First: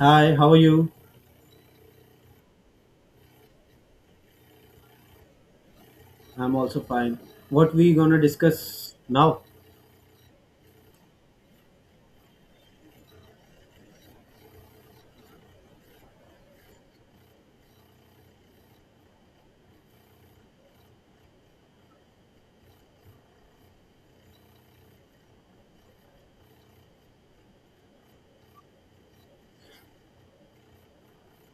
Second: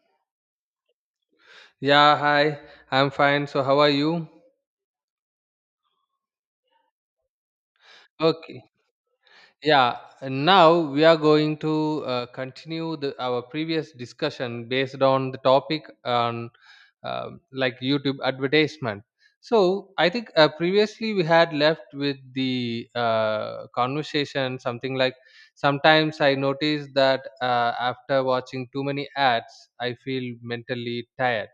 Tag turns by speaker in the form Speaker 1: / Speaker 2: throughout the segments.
Speaker 1: Hi, how are you?
Speaker 2: Yeah, hi. I'm fine. So how are you?
Speaker 1: I'm also fine. What we gonna
Speaker 2: Okay.
Speaker 1: discuss now?
Speaker 2: Yeah, and now we are going to continue our previous discussion based on the topic on like YouTube advertisement. So I think previously we had left with the conversation something like sometimes I notice that after watching too many ads I feel mentally tired.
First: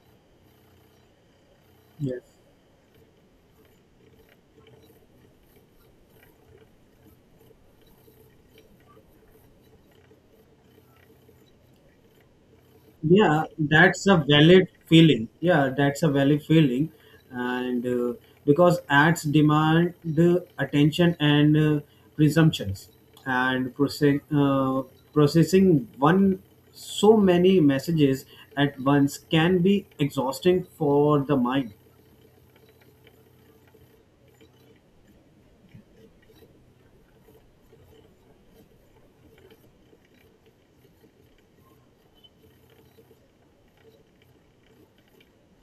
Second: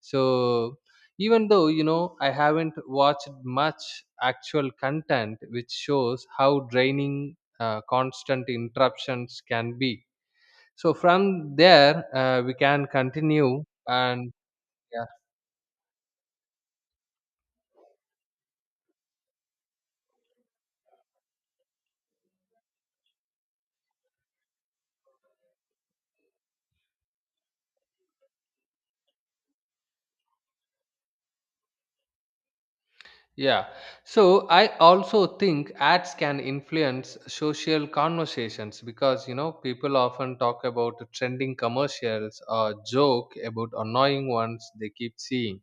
Speaker 2: So even though you know
Speaker 1: Yes.
Speaker 2: I haven't watched much actual content, which shows how draining constant interruptions can be. So from there, we can
Speaker 1: Yeah,
Speaker 2: continue
Speaker 1: that's a
Speaker 2: and
Speaker 1: valid
Speaker 2: yeah.
Speaker 1: feeling. Yeah, that's a valid feeling, and because ads demand attention and presumptions, and processing one so many messages at once can be exhausting for the mind.
Speaker 2: Yeah. So I also think ads can influence social conversations because you know people often talk about trending commercials or joke about annoying ones they keep seeing.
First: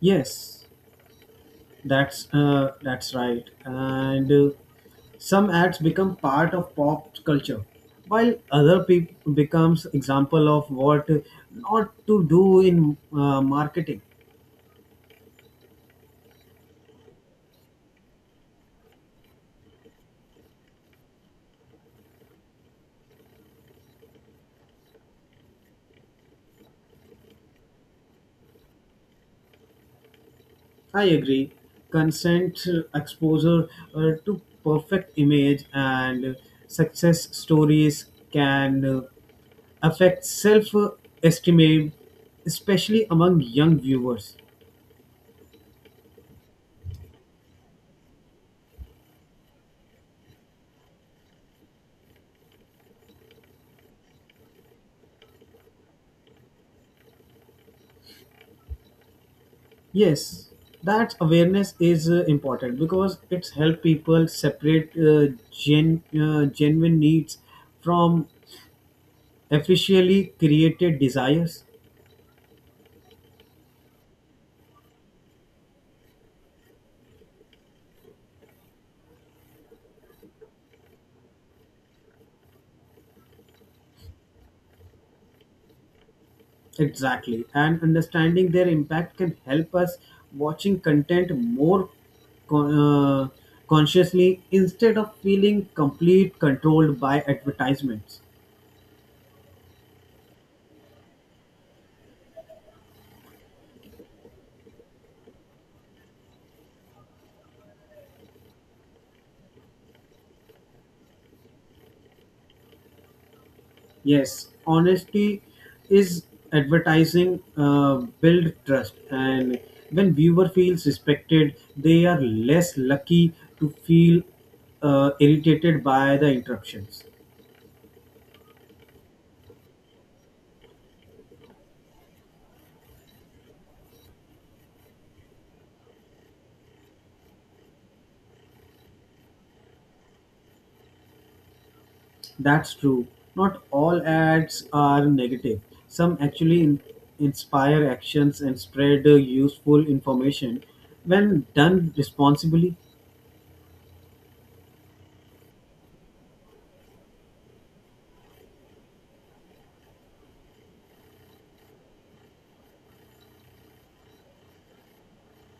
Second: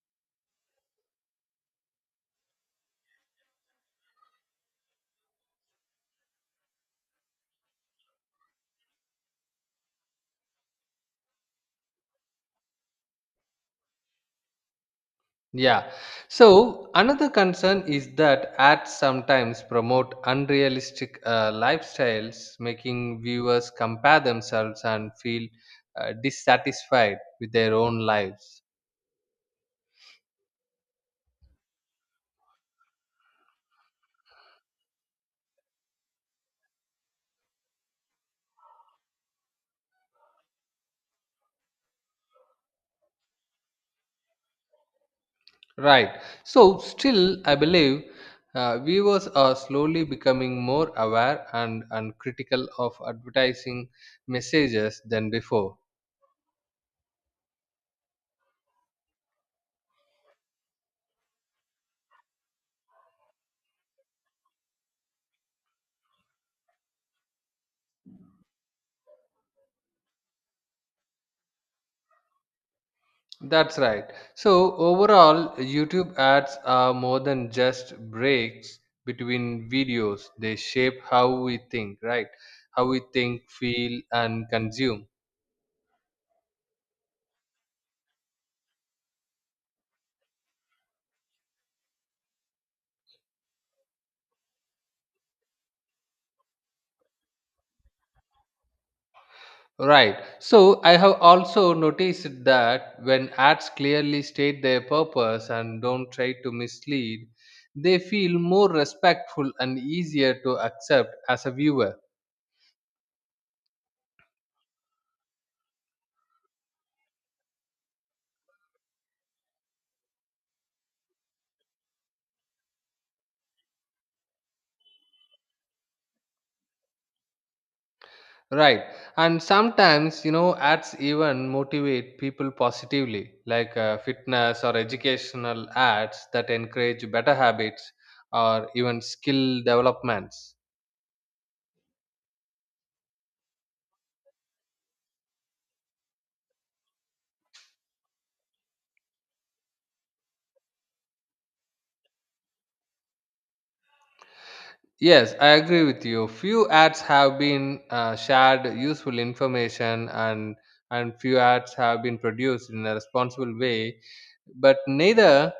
Speaker 1: Yes, that's right. And some acts become part of pop culture, while other peop becomes example of what not to do in marketing.
Speaker 2: Yeah. So another concern is that ads sometimes promote unrealistic lifestyles, making viewers compare themselves and feel dissatisfied with their own lives.
Speaker 1: I agree. Consent exposure to perfect image and success stories can affect self-esteem, especially among young viewers.
Speaker 2: Right. So still, I believe viewers are slowly becoming more aware and critical of advertising messages than before.
Speaker 1: Yes, that awareness is important because it's help people separate genuine needs from artificially created desires.
Speaker 2: That's right. So overall, YouTube ads are more than just breaks between videos. They shape how we think, right? How we think, feel, and consume.
Speaker 1: Exactly, and understanding their impact can help us watching content more con- uh, consciously instead of feeling complete controlled by advertisements.
Speaker 2: Right. So I have also noticed that when ads clearly state their purpose and don't try to mislead, they feel more respectful and easier to accept as a viewer.
Speaker 1: Yes, honesty is advertising build trust, and when viewer feels respected, they are less lucky to feel irritated by the interruptions.
Speaker 2: Right. And sometimes, you know, ads even motivate people positively, like fitness or educational ads that encourage better habits or even skill developments.
Speaker 1: That's true. Not all ads are negative. Some actually inspire actions and spread useful information when done responsibly.
Speaker 2: Yes, I agree with you. Few ads have been shared useful information, and few ads have been produced in a responsible way, but neither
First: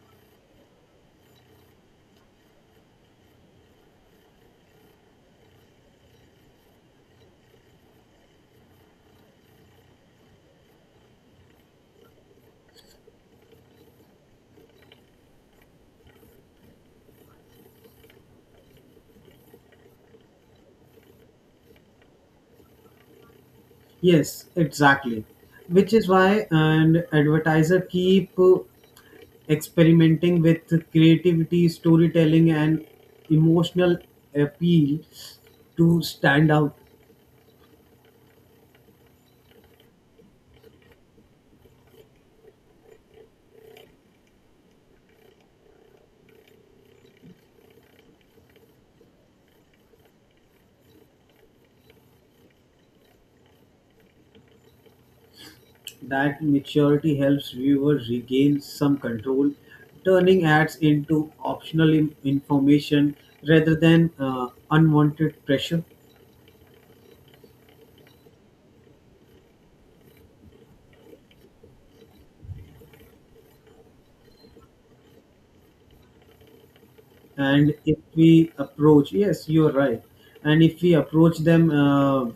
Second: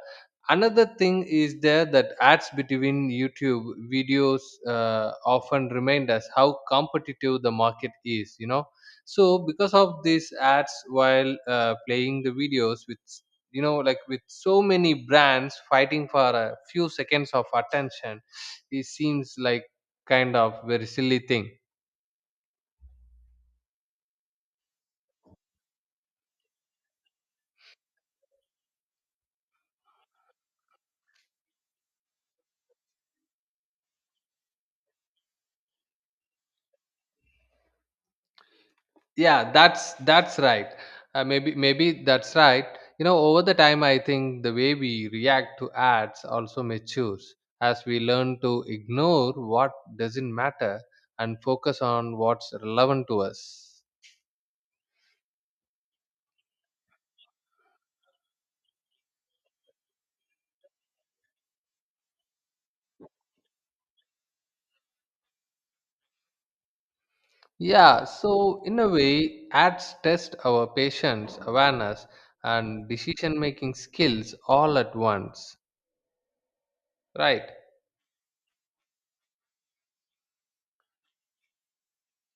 Speaker 2: another thing is there that ads between YouTube videos often remind us how competitive the market is, you know, so because of these ads while playing the videos with, you know, like with so many brands fighting for a few seconds of attention, it seems like kind of very silly thing.
Speaker 1: Yes, exactly. Which is why an advertiser keep experimenting with creativity, storytelling, and emotional appeal to stand out.
Speaker 2: Yeah, that's right. Maybe that's right. You know, over the time I think the way we react to ads also matures as we learn to ignore what doesn't matter and focus on what's relevant to us.
Speaker 1: That maturity helps viewers regain some control, turning ads into optional information rather than unwanted pressure.
Speaker 2: Yeah, so in a way ads test our patience, awareness, and decision making skills all at once, right?
Speaker 1: And if we approach yes you're right and if we approach them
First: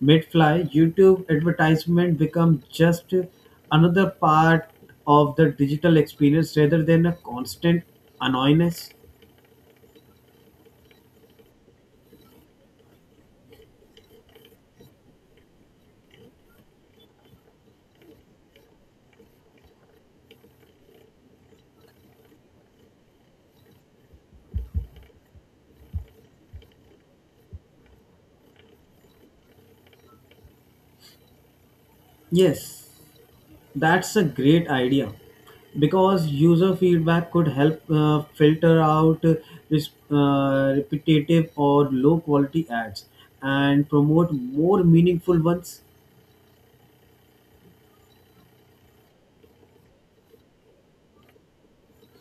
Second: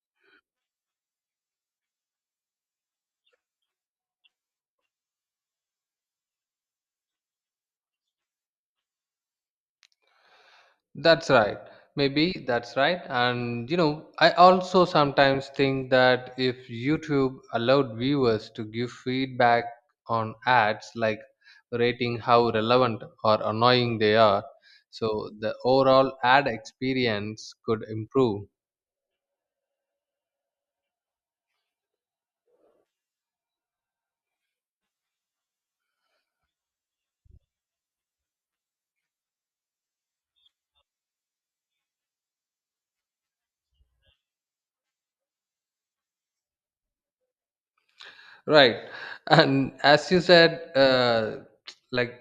Speaker 1: mid-fly YouTube advertisement become just another part of the digital experience rather than a constant annoyance.
Speaker 2: That's right. Maybe that's right. And you know, I also sometimes think that if YouTube allowed viewers to give feedback on ads, like rating how relevant or annoying they are, so the overall ad experience could improve.
Speaker 1: Yes, that's a great idea because user feedback could help filter out repetitive or low quality ads and promote more meaningful ones.
Speaker 2: Right. And as you said, like,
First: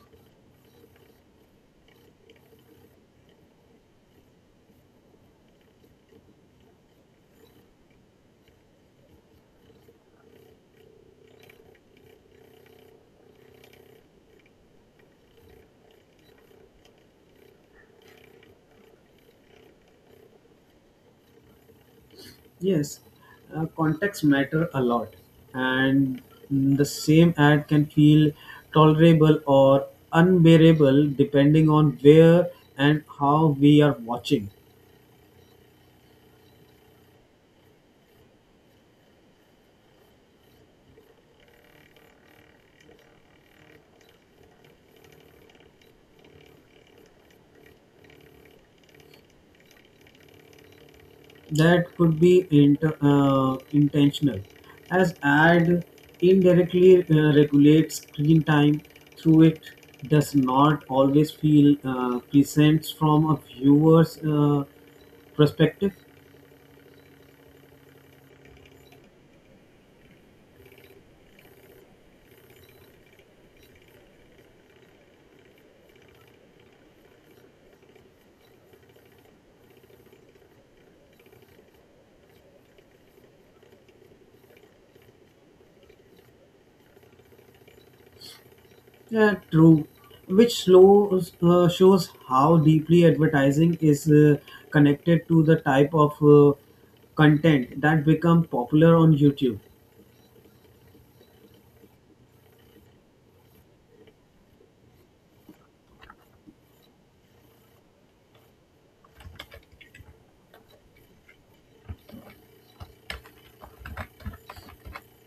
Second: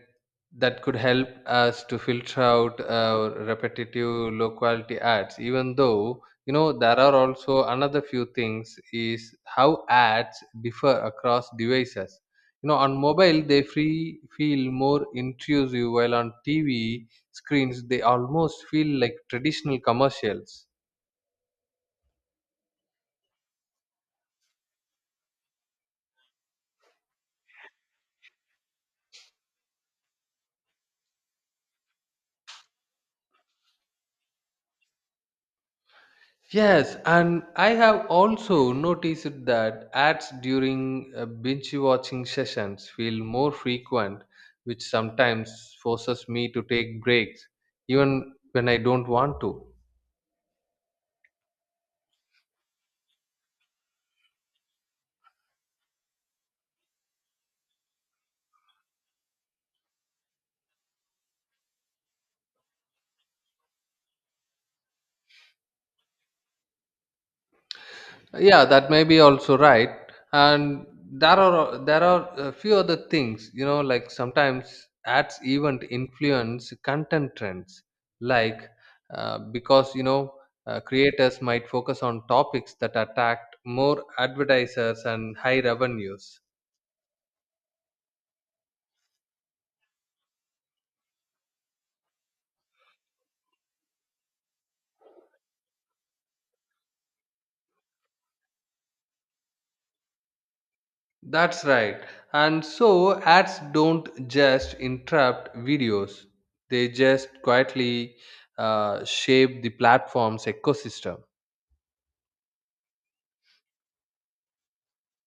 Speaker 2: that could help us to filter out repetitive low quality ads, even though, you know, there are also another few things is how ads differ across devices. You know, on mobile, they free feel more intrusive, while on TV screens, they almost feel like traditional commercials.
Speaker 1: Yes, contacts matter a lot, and the same ad can feel tolerable or unbearable depending on where and how we are watching.
Speaker 2: Yes, and I have also noticed that ads during binge watching sessions feel more frequent, which sometimes forces me to take breaks, even when I don't want to.
Speaker 1: That could be intentional, as ad indirectly regulates screen time through it does not always feel presents from a viewer's perspective.
Speaker 2: Yeah, that may be also right. And there are a few other things, you know, like sometimes ads even influence content trends, like because you know creators might focus on topics that attract more advertisers and high revenues.
Speaker 1: Yeah, true. Which shows how deeply advertising is connected to the type of content that become popular on YouTube.
Speaker 2: That's right. And so ads don't just interrupt videos; they just quietly shape the platform's ecosystem.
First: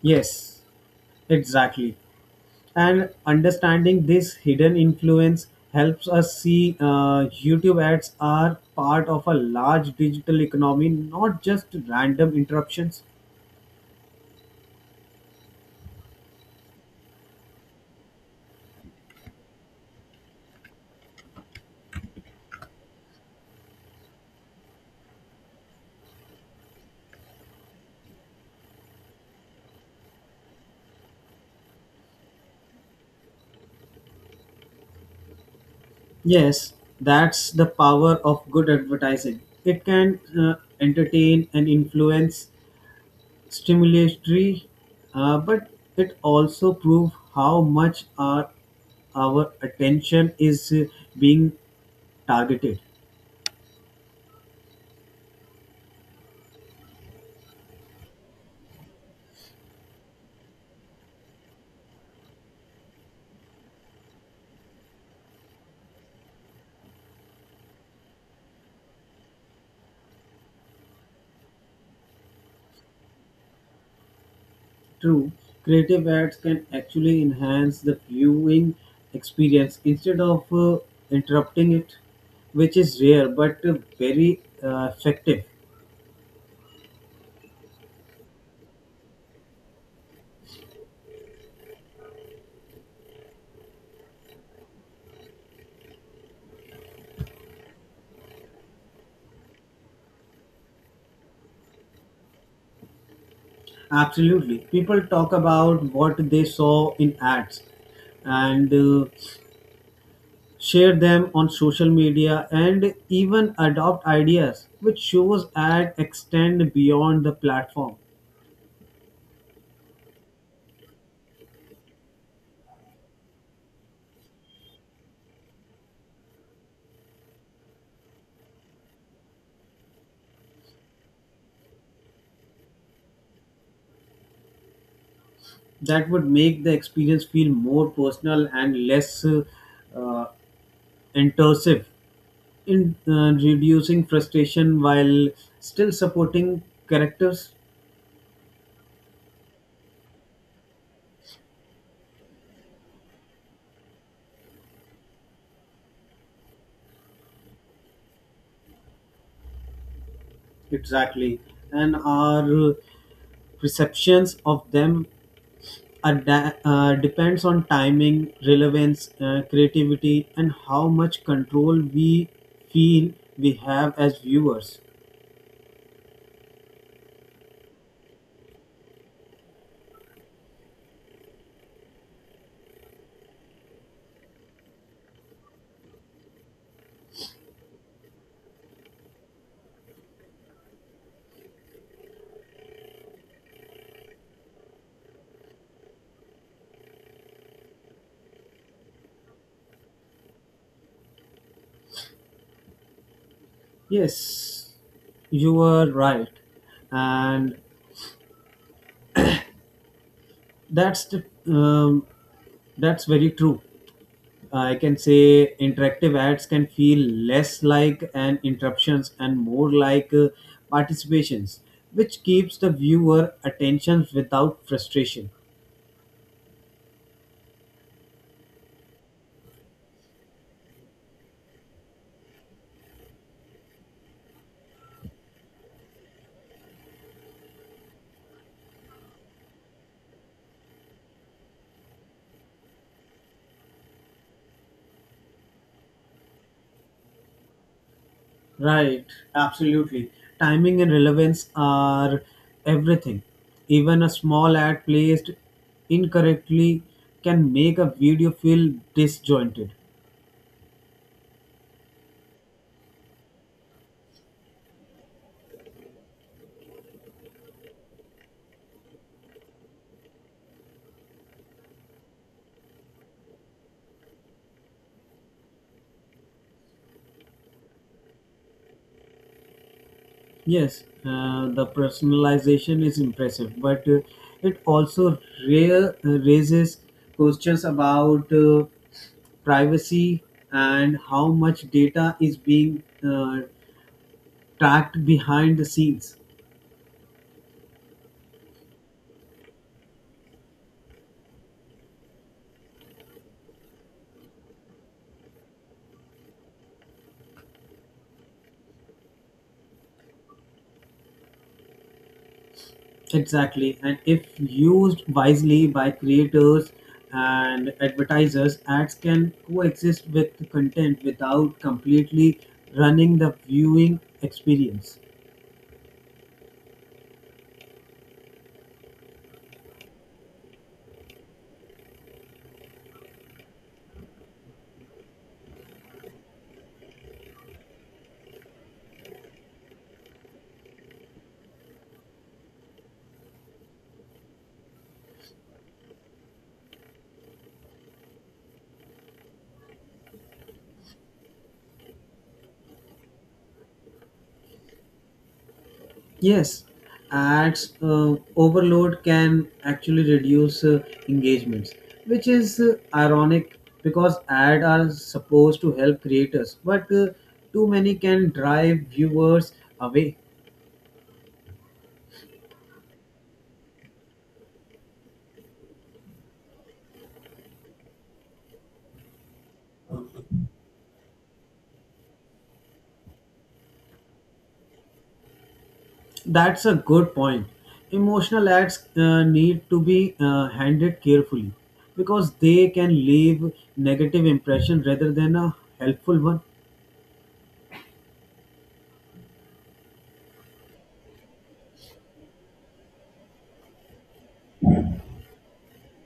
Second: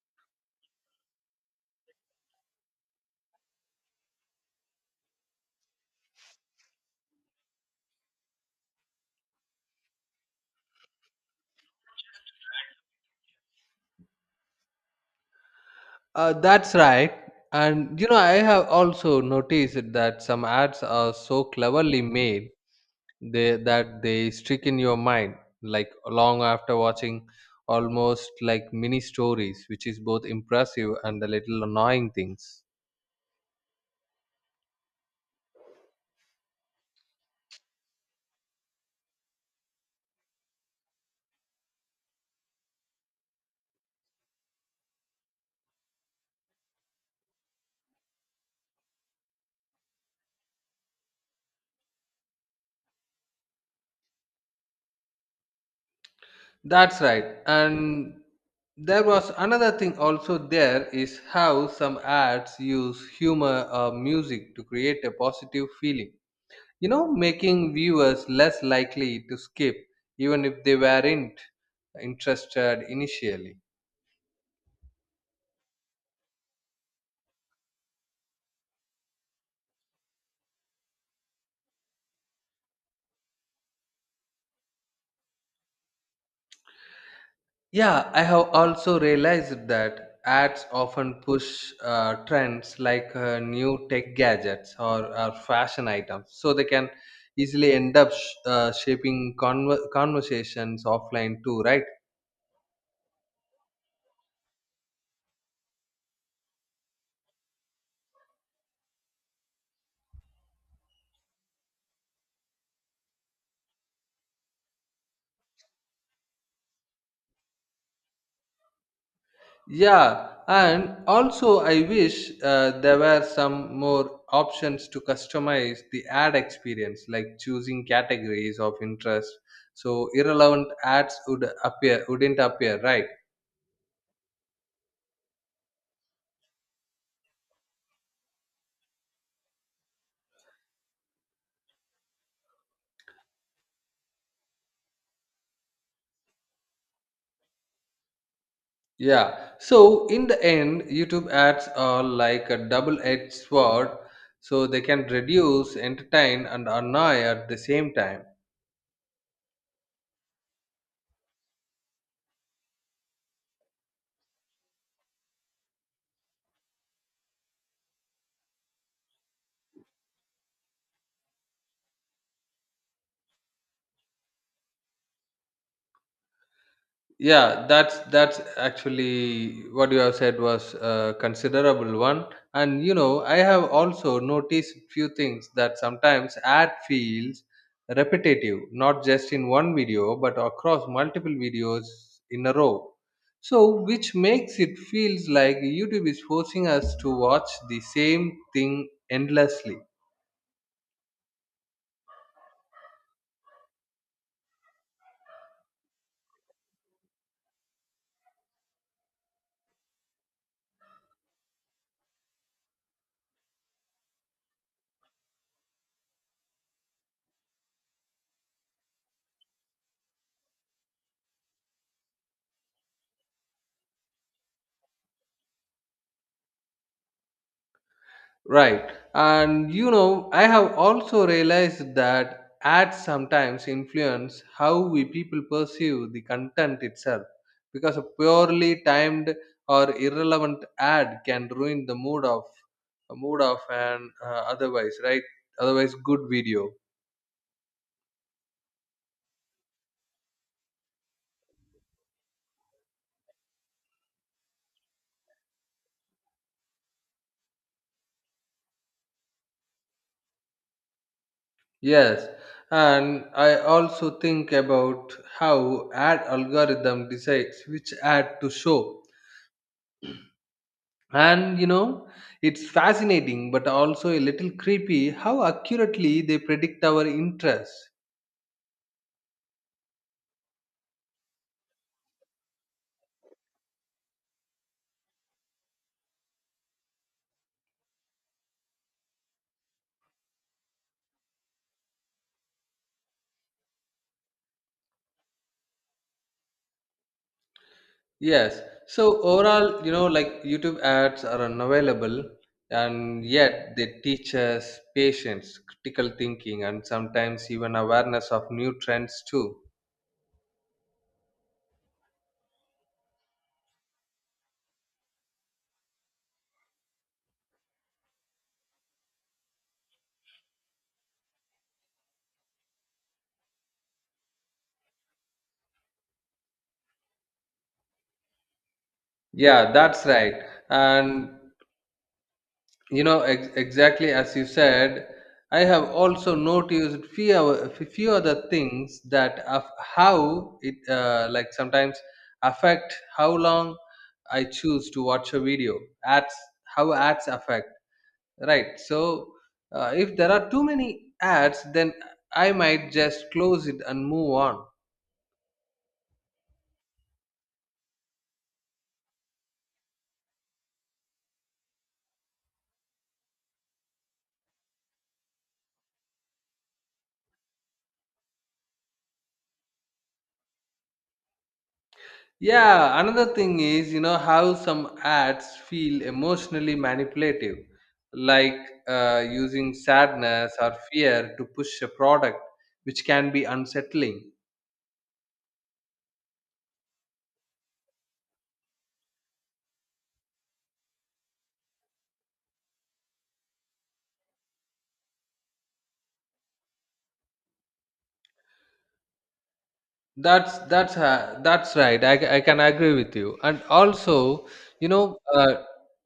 Speaker 1: Yes, exactly. And understanding this hidden influence helps us see YouTube ads are part of a large digital economy, not just random interruptions.
Speaker 2: That's right. And you know, I have also noticed that some ads are so cleverly made that they stick in your mind, like long after watching, almost like mini stories, which is both impressive and a little annoying things.
Speaker 1: Yes, that's the power of good advertising. It can entertain and influence stimulatory, but it also proves how much our attention is being targeted.
Speaker 2: That's right. And there was another thing also there is how some ads use humor or music to create a positive feeling, you know, making viewers less likely to skip even if they weren't interested initially.
Speaker 1: True, creative ads can actually enhance the viewing experience instead of interrupting it, which is rare but very effective.
Speaker 2: Yeah, I have also realized that ads often push trends like new tech gadgets or fashion items, so they can easily end up shaping conversations offline too, right?
Speaker 1: Absolutely, people talk about what they saw in ads, and share them on social media, and even adopt ideas which shows ad extend beyond the platform.
Speaker 2: Yeah, and also I wish there were some more options to customize the ad experience, like choosing categories of interest. So irrelevant ads would appear, wouldn't appear, right?
Speaker 1: That would make the experience feel more personal and less uh, intrusive in reducing frustration while still supporting characters.
Speaker 2: Yeah. So in the end, YouTube ads are like a double-edged sword, so they can reduce, entertain, and annoy at the same time.
Speaker 1: Exactly, and our perceptions of them depends on timing, relevance, creativity, and how much control we feel we have as viewers.
Speaker 2: Yeah, that's actually what you have said was a considerable one. And you know, I have also noticed few things that sometimes ad feels repetitive, not just in one video but across multiple videos in a row, so which makes it feels like YouTube is forcing us to watch the same thing endlessly.
Speaker 1: Yes, you are right, and that's the um, that's very true. I can say interactive ads can feel less like an interruptions and more like participations, which keeps the viewer attention without frustration.
Speaker 2: Right. And you know, I have also realized that ads sometimes influence how we people perceive the content itself because a purely timed or irrelevant ad can ruin the mood of a mood of an otherwise right otherwise good video.
Speaker 1: Right, absolutely. Timing and relevance are everything. Even a small ad placed incorrectly can make a video feel disjointed.
Speaker 2: Yes, and I also think about how ad algorithm decides which ad to show. And you know, it's fascinating but also a little creepy how accurately they predict our interests.
Speaker 1: Yes, the personalization is impressive, but it also raises questions about privacy and how much data is being uh, tracked behind the scenes.
Speaker 2: Yes. So overall, you know, like YouTube ads are unavailable and yet they teach us patience, critical thinking, and sometimes even awareness of new trends too.
Speaker 1: Exactly, and if used wisely by creators and advertisers, ads can coexist with the content without completely running the viewing experience.
Speaker 2: Yeah, that's right. And you know, exactly as you said, I have also noticed few other things that of how it like sometimes affect how long I choose to watch a video. Ads, how ads affect, right? So if there are too many ads, then I might just close it and move on.
Speaker 1: Yes, ads overload can actually reduce engagements, which is ironic because ads are supposed to help creators, but too many can drive viewers away.
Speaker 2: Yeah, another thing is, you know, how some ads feel emotionally manipulative, like using sadness or fear to push a product, which can be unsettling.
Speaker 1: That's a good point. Emotional acts need to be handled carefully because they can leave negative impression rather than a helpful one.
Speaker 2: That's right. I can agree with you. And also, you know,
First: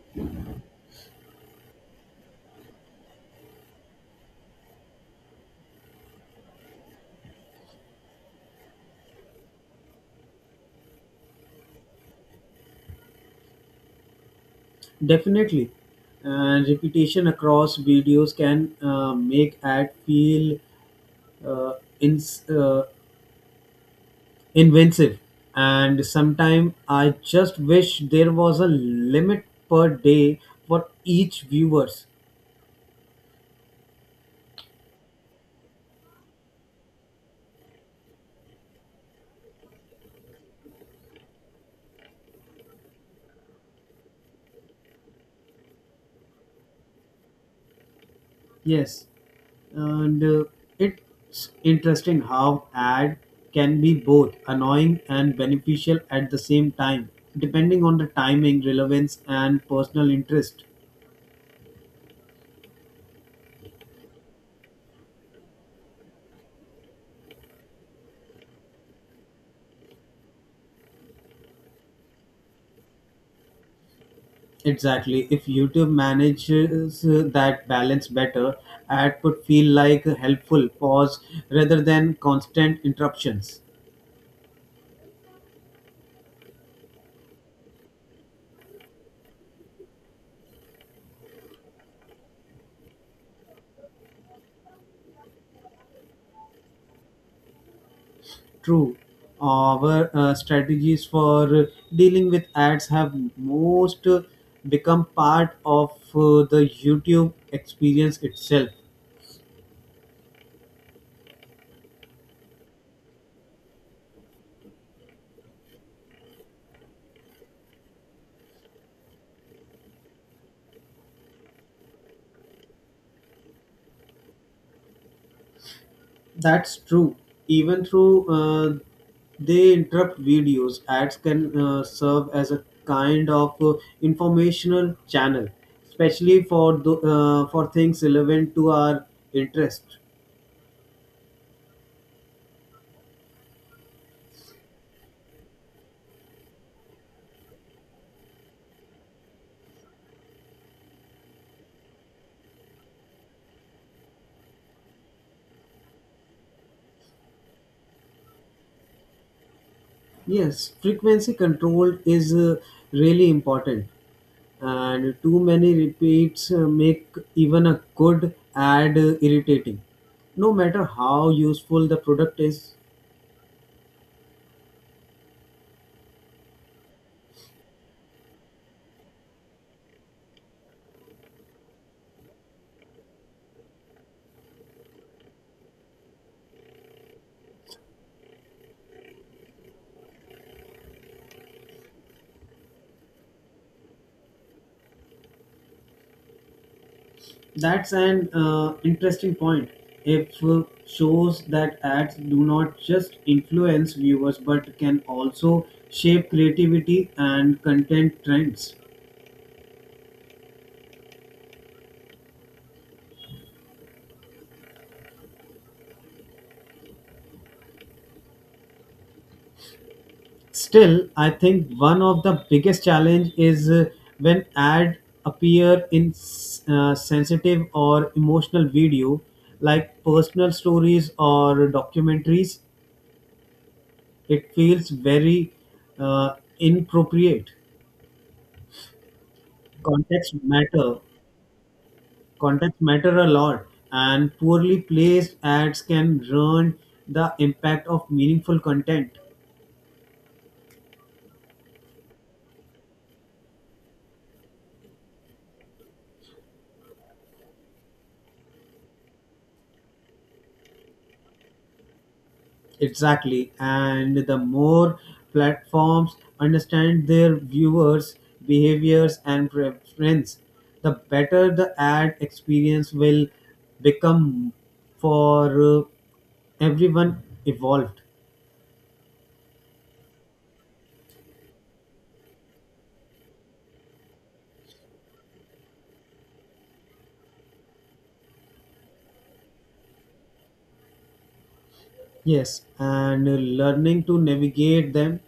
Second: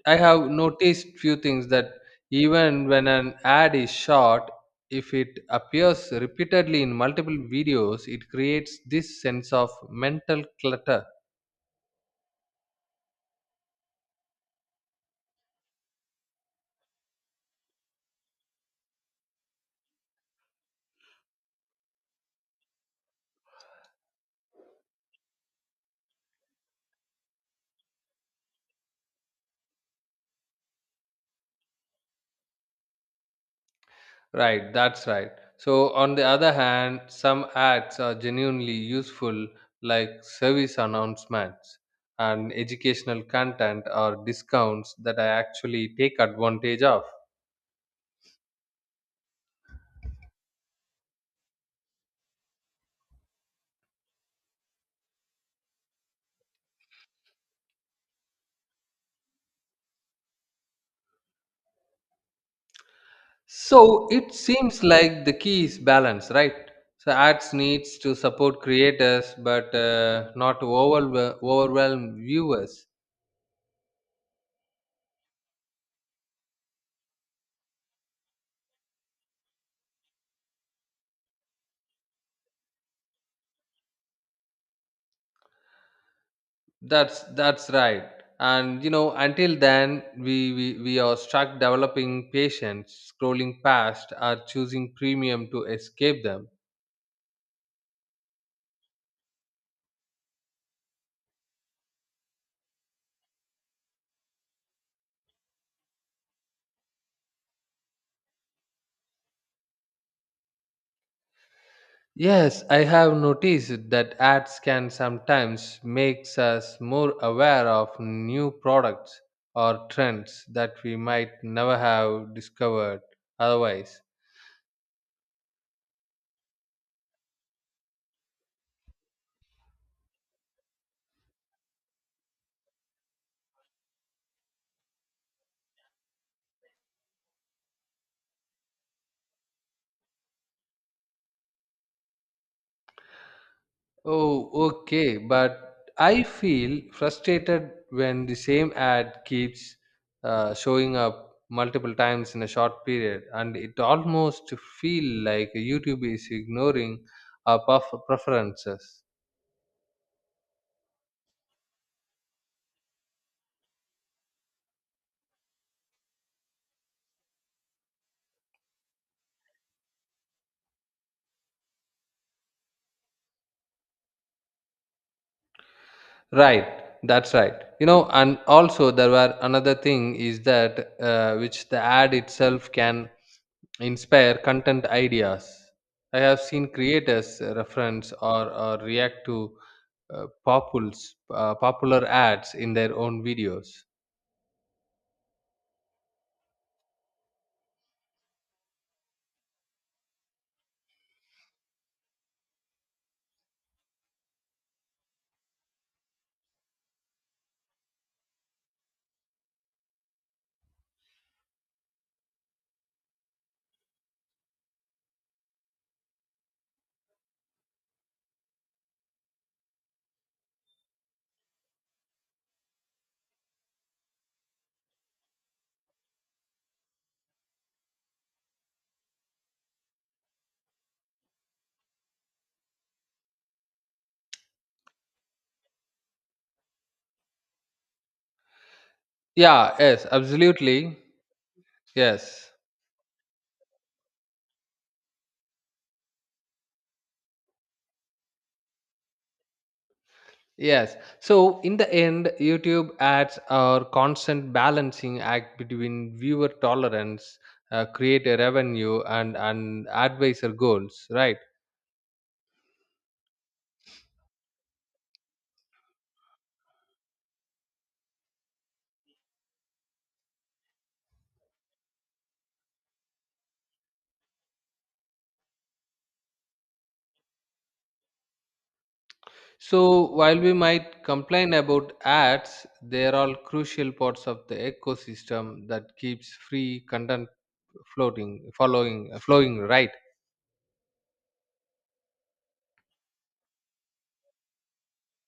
Speaker 2: I have noticed few things that even when an ad is shot, if it appears repeatedly in multiple videos, it creates this sense of mental clutter.
Speaker 1: Definitely, and repetition across videos can make ad feel uh, ins inventive. And sometimes I just wish there was a limit per day for each viewers.
Speaker 2: Right, that's right. So, on the other hand, some ads are genuinely useful, like service announcements and educational content or discounts that I actually take advantage of.
Speaker 1: Yes, and it's interesting how ad can be both annoying and beneficial at the same time, depending on the timing, relevance, and personal interest.
Speaker 2: So, it seems like the key is balance, right? So, ads needs to support creators but not overwhelm viewers.
Speaker 1: Exactly. If YouTube manages that balance better, ad could feel like a helpful pause rather than constant interruptions.
Speaker 2: That's right. And you know, until then, we are stuck developing patience, scrolling past, or choosing premium to escape them.
Speaker 1: True. Our strategies for dealing with ads have most become part of the YouTube experience itself.
Speaker 2: Yes, I have noticed that ads can sometimes makes us more aware of new products or trends that we might never have discovered otherwise.
Speaker 1: That's true. Even through they interrupt videos, ads can serve as a kind of informational channel, especially for for things relevant to our interest.
Speaker 2: Oh, okay. But I feel frustrated when the same ad keeps showing up multiple times in a short period, and it almost feel like YouTube is ignoring our preferences.
Speaker 1: Yes, frequency control is really important, and too many repeats make even a good ad irritating no matter how useful the product is.
Speaker 2: Right, that's right. You know, and also there were another thing is that which the ad itself can inspire content ideas. I have seen creators reference or react to popular ads in their own videos.
Speaker 1: That's an interesting point. If shows that ads do not just influence viewers but can also shape creativity and content trends. Still, I think one of the biggest challenge is when ad appear in sensitive or emotional video like personal stories or documentaries. It feels very uh, inappropriate.
Speaker 2: Yeah, yes,
Speaker 1: Context
Speaker 2: absolutely.
Speaker 1: matter.
Speaker 2: Yes,
Speaker 1: Context matter a lot, and poorly placed ads can ruin the impact of meaningful content.
Speaker 2: yes. So, in the end, YouTube ads are constant balancing act between viewer tolerance, creator revenue, and advisor goals, right?
Speaker 1: Exactly. And the more platforms understand their viewers' behaviors and preference, the better the ad experience will become for everyone evolved.
Speaker 2: So, while we might complain about ads, they are all crucial parts of the ecosystem that keeps free content floating, following, flowing, right?
Speaker 1: Yes, and learning to navigate them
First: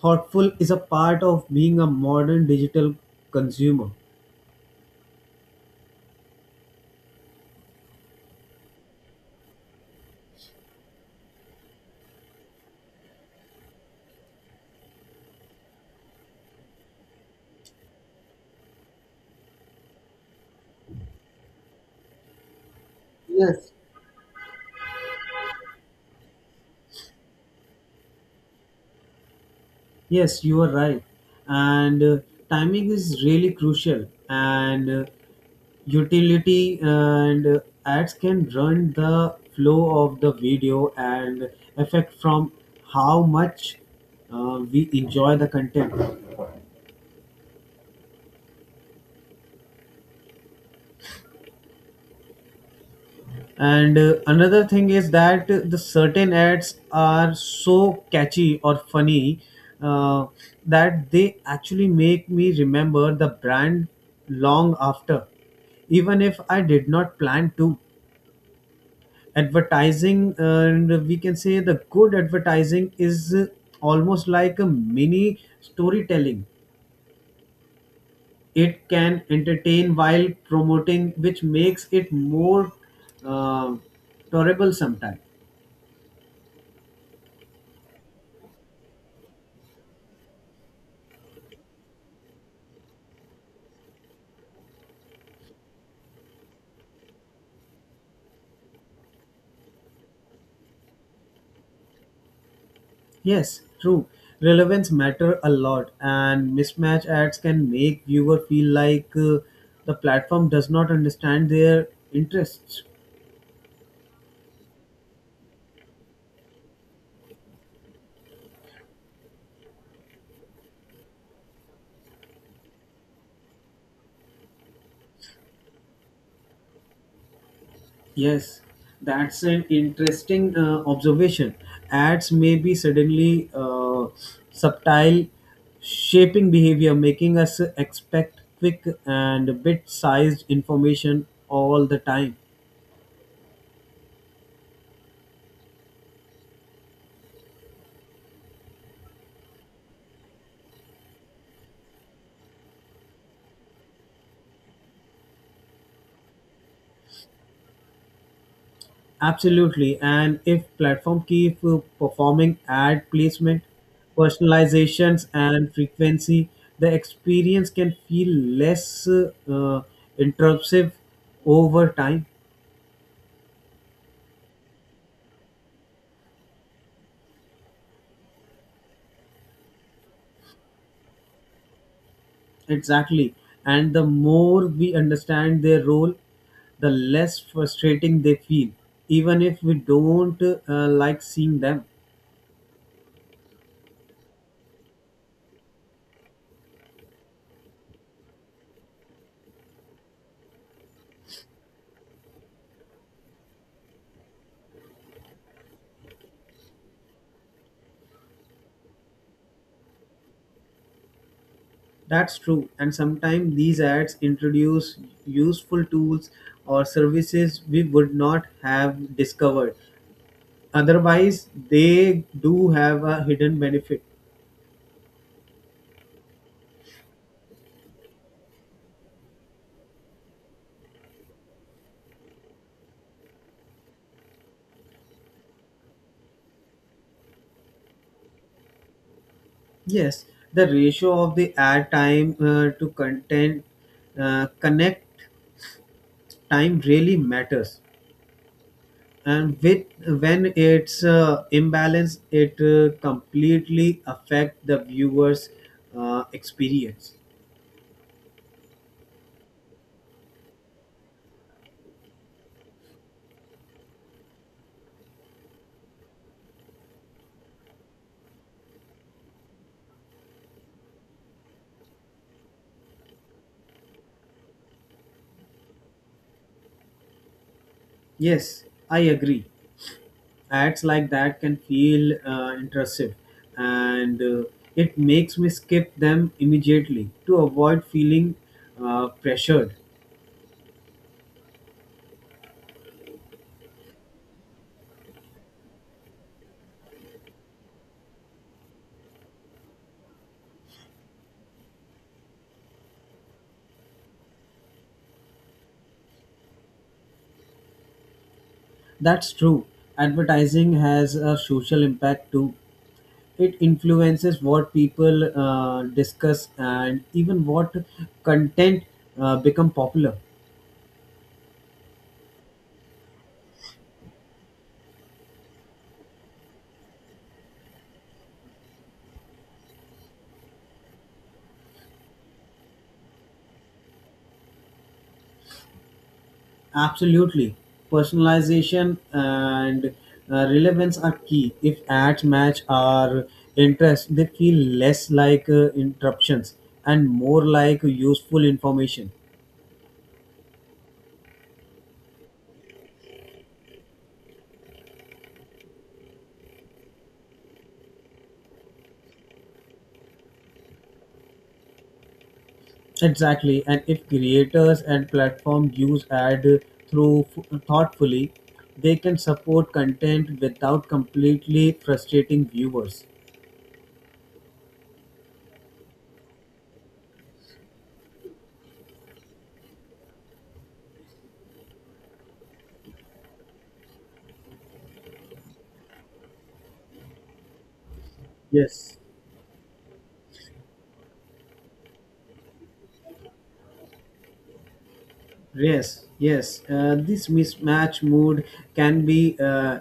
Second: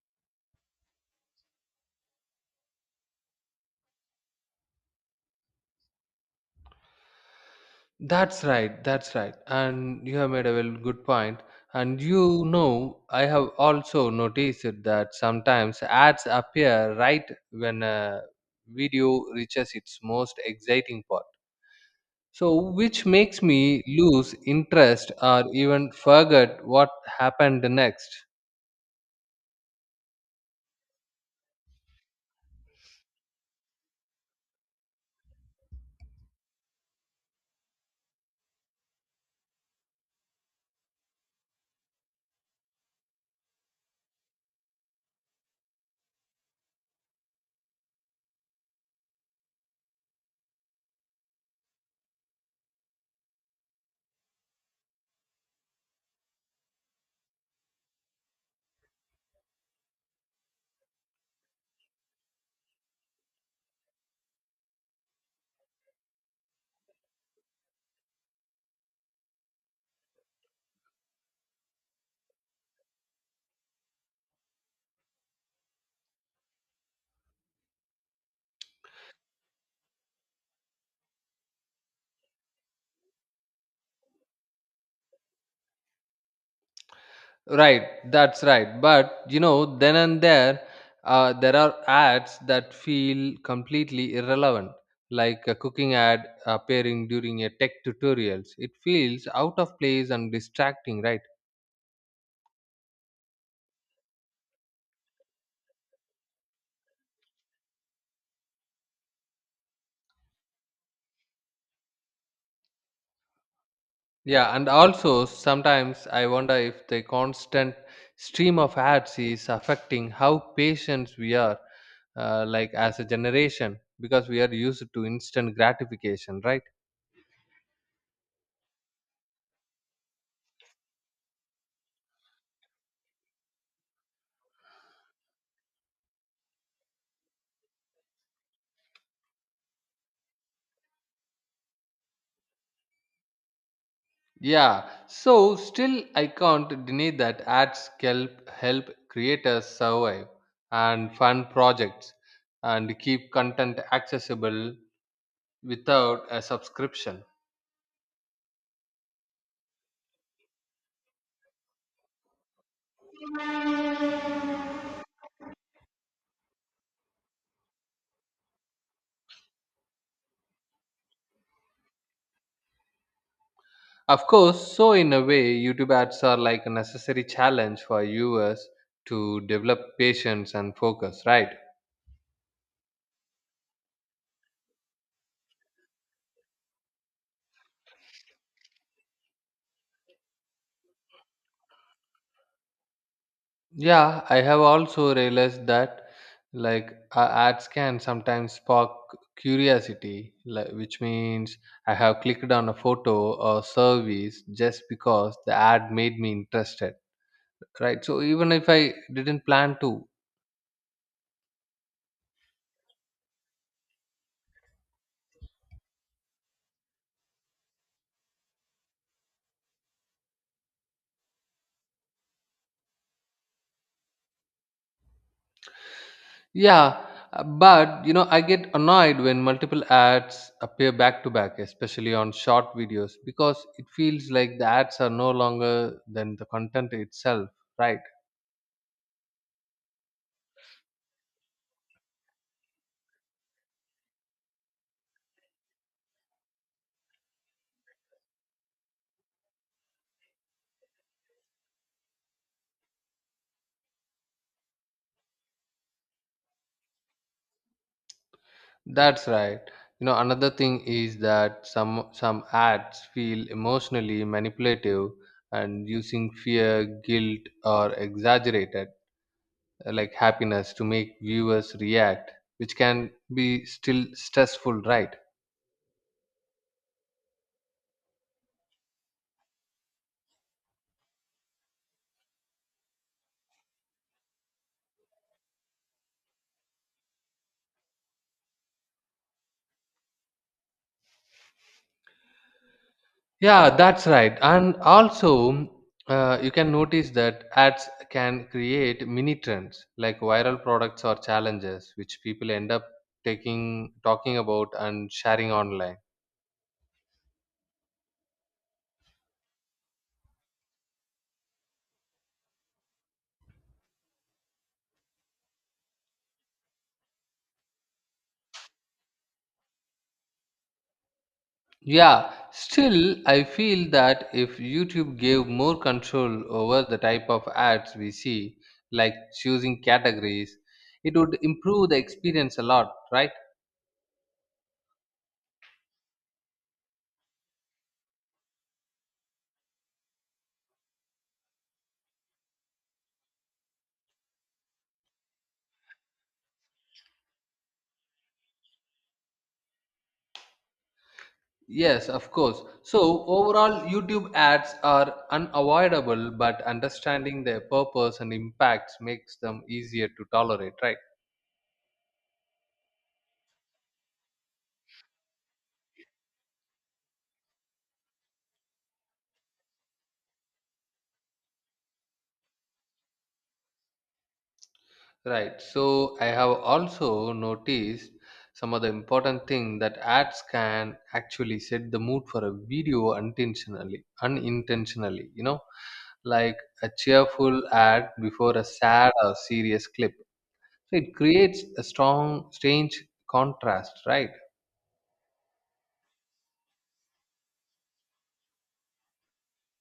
Speaker 1: thoughtful is a part of being a modern digital consumer.
Speaker 2: That's right. And you have made a well good point. And you know, I have also noticed that sometimes ads appear right when a video reaches its most exciting part. So, which makes
Speaker 1: Yes,
Speaker 2: me lose interest or even forget what happened next.
Speaker 1: yes, you are right. And timing is really crucial. And utility and ads can run the flow of the video and affect from how much we enjoy the content. And another thing is that the certain ads are so catchy or funny uh, that they actually make me remember the brand long after, even if I did not plan to. Advertising, and we can say the good advertising is almost like a mini storytelling. It can entertain while promoting, which makes it more uh, tolerable sometimes.
Speaker 2: Right, that's right. But you know, then and there, there are ads that feel completely irrelevant, like a cooking ad appearing during a tech tutorials. It feels out of place and distracting, right?
Speaker 1: Yes, true. Relevance matter a lot, and mismatch ads can make viewer feel like the platform does not understand their interests.
Speaker 2: Yeah, and also sometimes I wonder if the constant stream of ads is affecting how patient we are, like as a generation, because we are used to instant gratification, right?
Speaker 1: Yes, that's an interesting observation. Ads may be suddenly subtle, shaping behavior, making us expect quick and bit-sized information all the time.
Speaker 2: Yeah, so still I can't deny that ads help creators survive and fund projects and keep content accessible without a subscription.
Speaker 1: Absolutely. And if platform keep performing ad placement, personalizations, and frequency, the experience can feel less intrusive over time.
Speaker 2: Of course, so in a way, YouTube ads are like a necessary challenge for viewers to develop patience and focus, right?
Speaker 1: Exactly. And the more we understand their role, the less frustrating they feel, even if we don't like seeing them.
Speaker 2: Yeah, I have also realized that like ads can sometimes spark curiosity, like, which means I have clicked on a photo or service just because the ad made me interested, right? So even if I didn't plan to,
Speaker 1: That's true, and sometimes these ads introduce useful tools or services we would not have discovered. Otherwise, they do have a hidden benefit.
Speaker 2: yeah, but you know, I get annoyed when multiple ads appear back to back, especially on short videos, because it feels like the ads are no longer than the content itself, right?
Speaker 1: Yes, the ratio of the ad time to content connect time really matters, and with when it's imbalanced, it completely affect the viewer's experience.
Speaker 2: That's right. You know, another thing is that some ads feel emotionally manipulative and using fear, guilt, or exaggerated like happiness to make viewers react, which can be still stressful, right?
Speaker 1: Yes, I agree. Ads like that can feel intrusive and it makes me skip them immediately to avoid feeling pressured.
Speaker 2: Yeah, that's right. And also, you can notice that ads can create mini trends like viral products or challenges, which people end up taking talking about and sharing online.
Speaker 1: That's true. Advertising has a social impact too. It influences what people discuss and even what content become popular.
Speaker 2: Yeah, still, I feel that if YouTube gave more control over the type of ads we see, like choosing categories, it would improve the experience a lot, right?
Speaker 1: Absolutely. Personalization and relevance are key. If ads match our interests, they feel less like interruptions and more like useful information.
Speaker 2: Yes, of course. So, overall, YouTube ads are unavoidable, but understanding their purpose and impacts makes them easier to tolerate, right?
Speaker 1: Exactly. And if creators and platform use ad through thoughtfully, they can support content without completely frustrating viewers.
Speaker 2: Right. So I have also noticed some of the important thing that ads can actually set the mood for a video unintentionally, you know, like a cheerful ad before a
Speaker 1: Yes.
Speaker 2: sad or serious clip. So it creates a strange contrast, right?
Speaker 1: Yes, yes. This mismatch mood can be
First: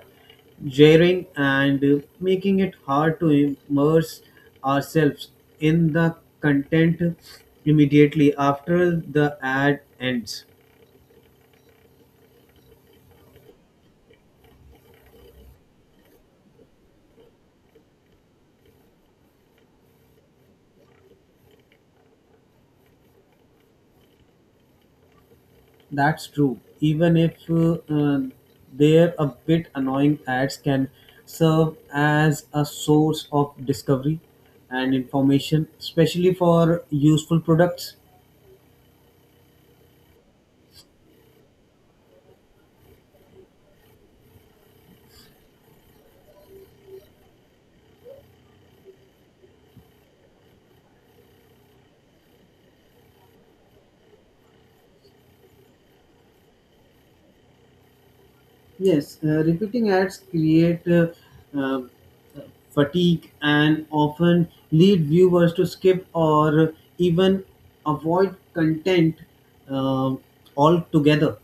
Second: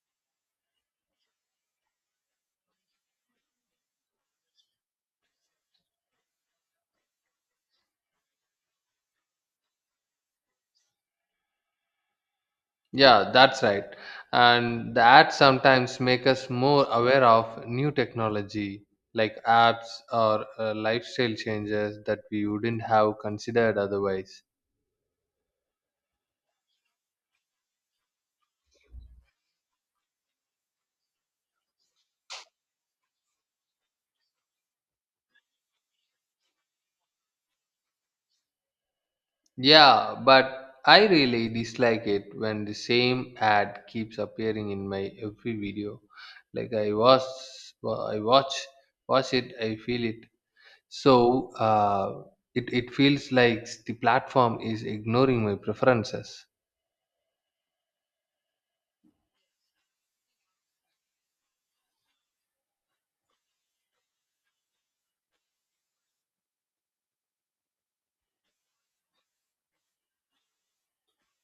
Speaker 1: jarring and making it hard to immerse ourselves in the content immediately after the ad ends.
Speaker 2: Yeah, that's right. And the ads sometimes make us more aware of new technology like apps or lifestyle changes that we wouldn't have considered otherwise.
Speaker 1: That's true. Even if they're a bit annoying, ads can serve as a source of discovery and information, especially for useful products.
Speaker 2: Yeah, but I really dislike it when the same ad keeps appearing in my every video. Like I watch, I watch, watch it, I feel it. So it feels like the platform is ignoring my preferences.
Speaker 1: Yes, repeating ads create uh, fatigue and often lead viewers to skip or even avoid content uh, altogether.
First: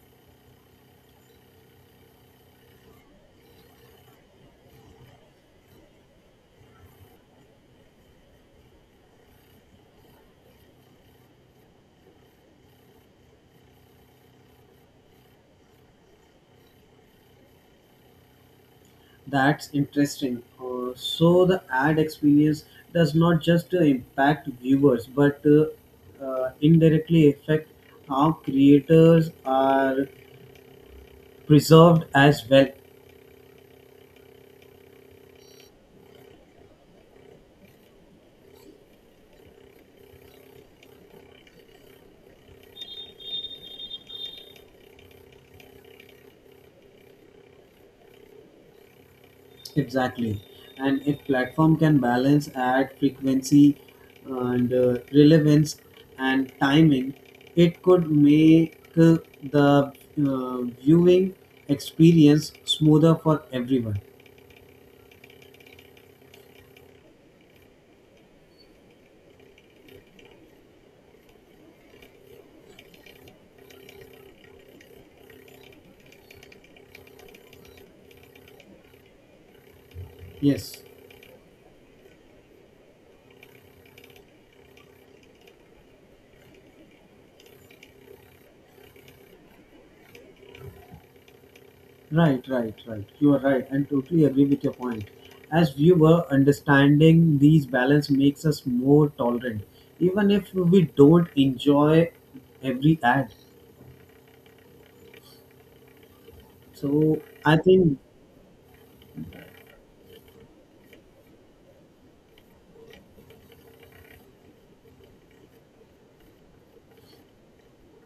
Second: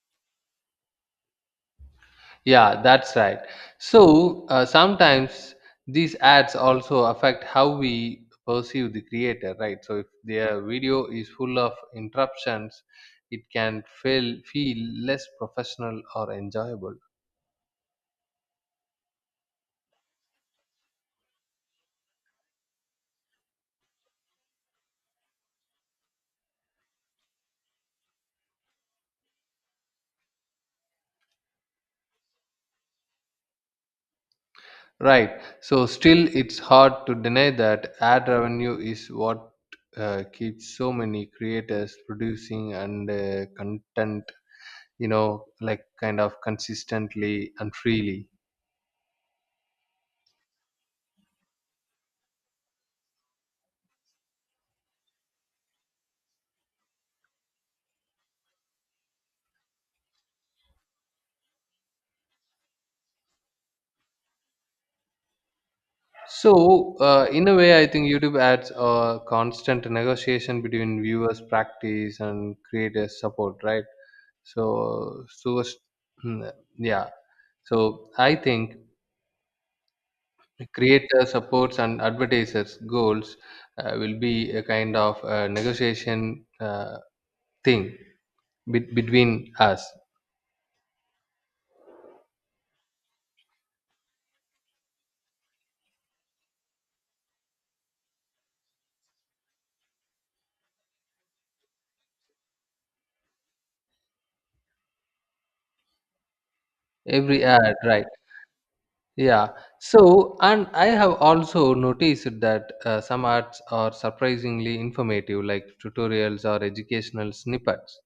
Speaker 2: Yeah, that's right. So sometimes these ads also affect how we perceive the creator, right? So if their video is full of interruptions, it can feel less professional or enjoyable,
Speaker 1: That's interesting. So the ad experience does not just impact viewers but indirectly affect how creators are preserved as well.
Speaker 2: right? So still, it's hard to deny that ad revenue is what keeps so many creators producing and content, you know, like kind of consistently and freely.
Speaker 1: Exactly. And if platform can balance ad frequency and relevance and timing, it could make the viewing experience smoother for everyone.
Speaker 2: So, in a way, I think YouTube adds a constant negotiation between viewers' practice and creators' support, right? So, so s- hmm, yeah. So, I think
Speaker 1: Yes.
Speaker 2: creator supports and advertisers' goals will be a kind of negotiation thing between us.
Speaker 1: Right, right, right. You are right and totally agree with your point. As viewer, understanding these balance makes us more tolerant, even if we don't enjoy every ad. So
Speaker 2: Every
Speaker 1: I
Speaker 2: ad,
Speaker 1: think
Speaker 2: right? Yeah. So, and I have also noticed that some arts are surprisingly informative, like tutorials or educational snippets.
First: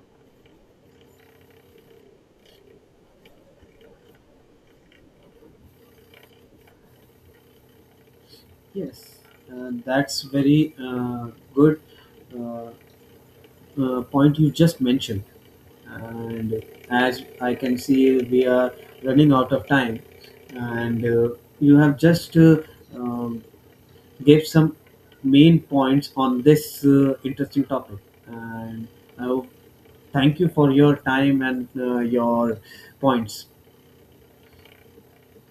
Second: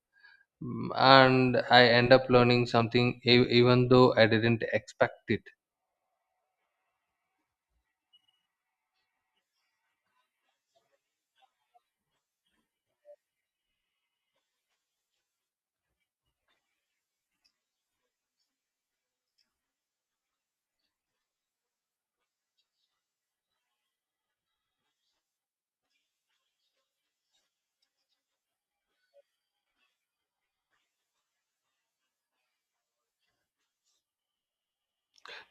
Speaker 2: Mm, and I end up learning something even though I didn't expect it.
Speaker 1: yes, that's very good uh, point you just mentioned. And as I can see, we are running out of time, and you have just um, gave some main points on this interesting topic. And I would thank you for your time and your points.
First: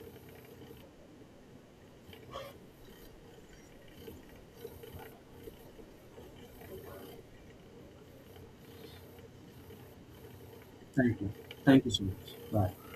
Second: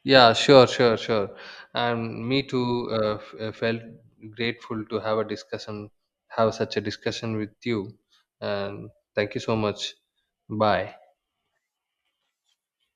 Speaker 2: Yeah, sure, sure, sure. And me too felt grateful to have such a discussion with you. And thank you so much. Bye.
Speaker 1: Thank you. Thank you so much. Bye.